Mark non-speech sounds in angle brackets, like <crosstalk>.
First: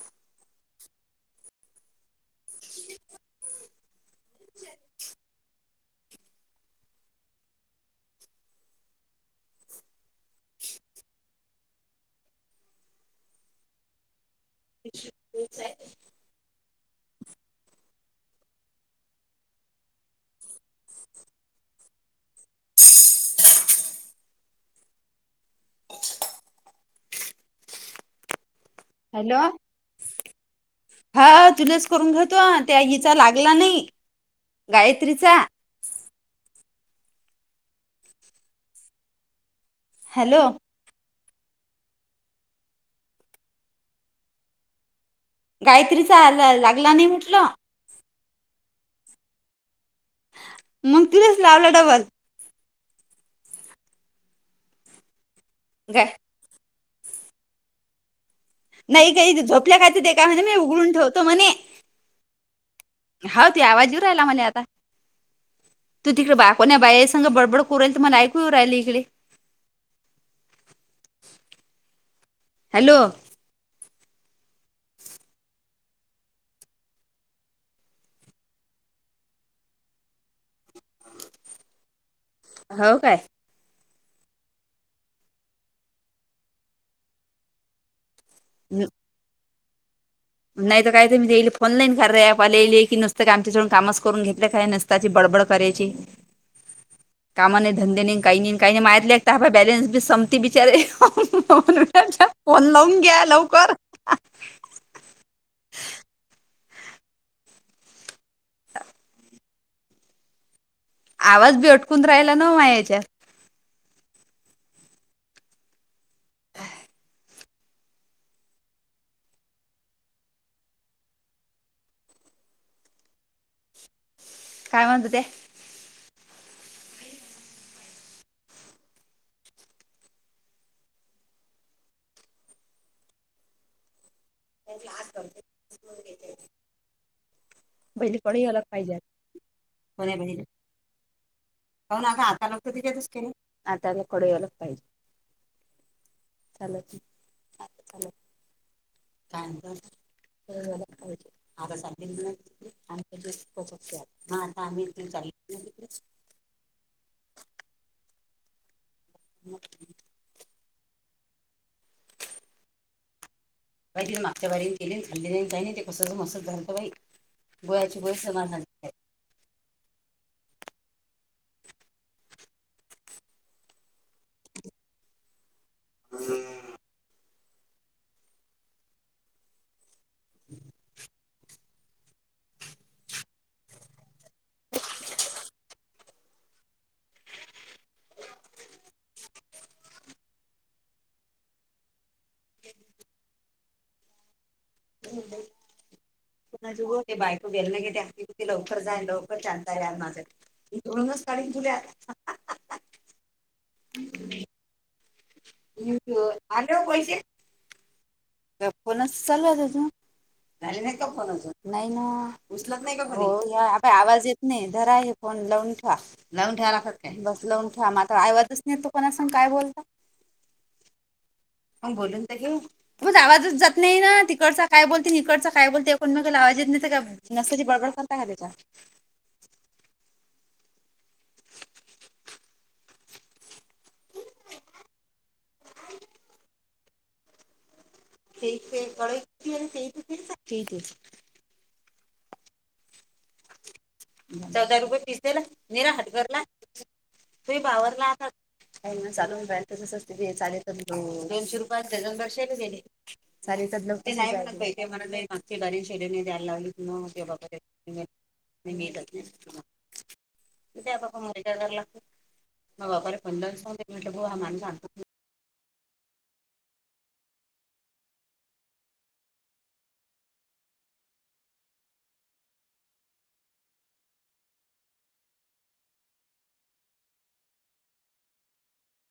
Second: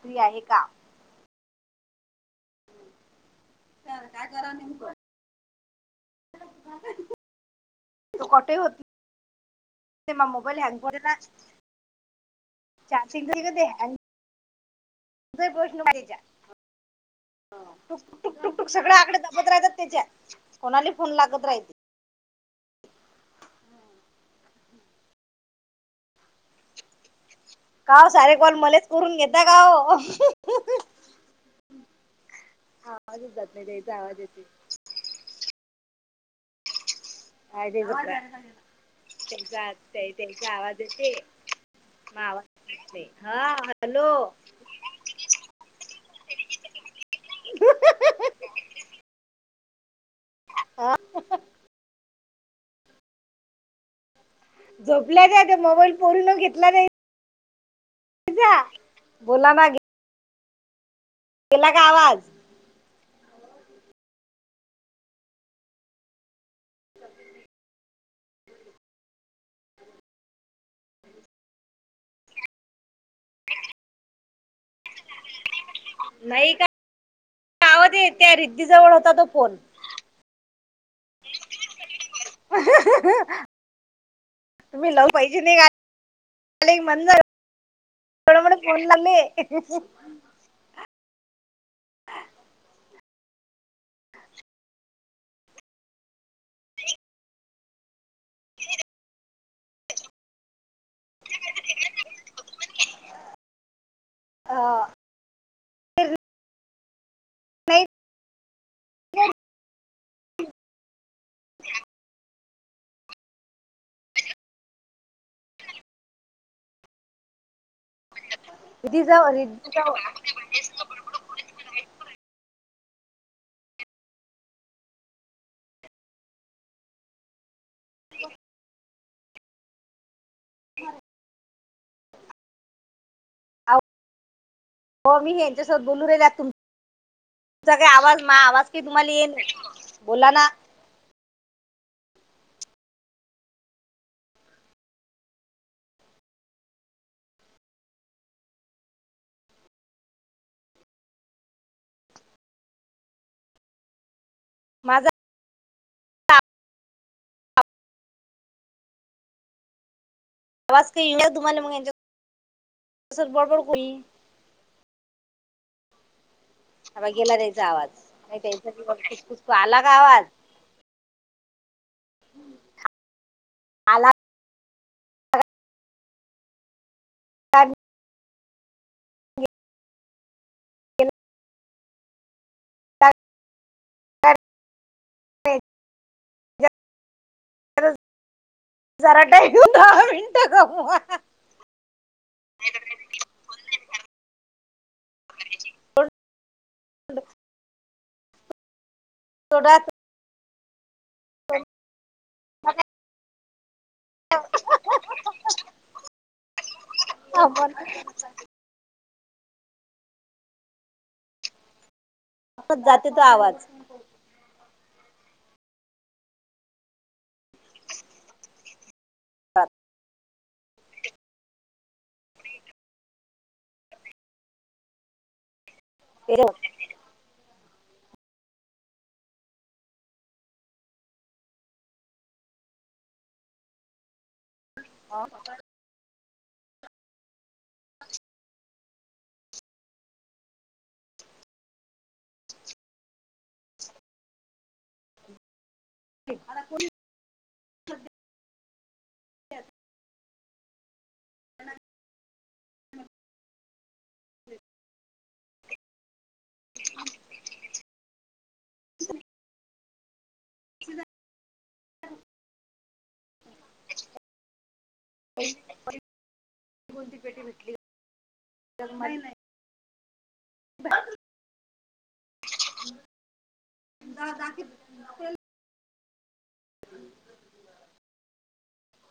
्री आहे का चाल काय करा म कर कटे होत ते मग मोबाईल हँग ब ना चचास इग अच तु प्रश्ण पज टुककक टुक टूक सगळ्या आकडे दाबत राहतात त्याच्या कोणाली फोन लागत राहते का सारे कॉल मलाच करून घेता हॅलो का हा तुलाच करून घेतो त्या हिचा आवाजच जात लागला नाही त्याचा आवाज येते गायत्रीचा अे तेसा आते हॅलो तेसा आवा वाज हा हॅलो गायत्री चा ला लागला नाही म्हटलं मग तिने च लावला डबल झोपल्याच मोबाईल गा पोरून घेतला जाई पूझा नाही काही झोपल्या काय ते का म्ह मी उघडून ठेवतो म्हणे गेला का आवाज हाव ते आवाज ऐवू राहिला म्हले आता तू तिकडे बाया कोण्या बाईस सगं बडबड कोरुत मला ऐकूऊ राहिली इकडे हॅलो नाही का आवज ये त्या रिद्दी जवळ होता तो फोन हाव काय तुम्ही लव पाहिजे नाही का मांजर तड म्हण फणलामे <inaudible> नाही तर काय तर मी तेई फोनलाईन कर र आप आलालेले की नसतते कामच्याड काम करून घेतलं काय नसते. त्याची बडबड करायची कामाने धंदेने काही नाही काही नाही माारितले एक बॅलेन्स बी संपती बिचारे फोन लावून घ्या लवकर हा <inaudible> नाही <inaudible> आवाज बी अटकून राहिला न माया येच्यात रदी जाऊ रदी जाऊ काय म्हणता ते ह <inaudible> हो मी हेच्यासोबत बोलू राहिल्यात तुम तुमचा काय पहिली आवाज मा कडे अलग आवाज काही पाहिजे तुम्हाला येईल बोला ना हो ना आता लागतो तिच्यातच केले आताला कड आलाच पाहिजे चाले आता चालो का आता <unintelligible> आम दु आता माझा आम्हीच मग आवाज का ईना तुम्हाला मग हेच्या अस बडबड मागच्या वारी केली खाल्ली काही नाही ते कस मसत झाले अता गेलारे हिचा आवाज नाही त्याचा झाली खूप पुस आला का आवाज आला का हम् त्या <inaudible> ह <inaudible> ते <unintelligible> <unintelligible> जरा टईम दहा मिनटं गमवा हो <unintelligible> ज बायको गेल नाही घेे हग कती लवकर जाई लवकर थोडा जातायाल माझं दोनच काढुन ठुवल्यात हम् <unintelligible> <unintelligible> ट्यूब आले ओ पैसे- हो हो ना फोनच चालू आहेता अजून झाले नाही का फोन आजून नाही ना उचलत नाही का जाते तो कधी आवाज आता आवाज येत नाही धरा हे फोन लावून ठेवा लावून ठ्यावायला ला कात काय बस लावून ठ्यावा मात्र आईवादच नाही तो कोणा सांग काय बोलता. बोलून द घेऊ म आवाजच जात नाही ना तिकडचा काय बोलते इिकडच काय बोलते. पण मग ते काला आवाजीेत नाही तर का नसत्याची बडबड करता का त्याच्यात हो ना <unintelligible> <unintelligible> <unintelligible> <unintelligible> <unintelligible> <unintelligible> <unintelligible> <unintelligible> <unintelligible>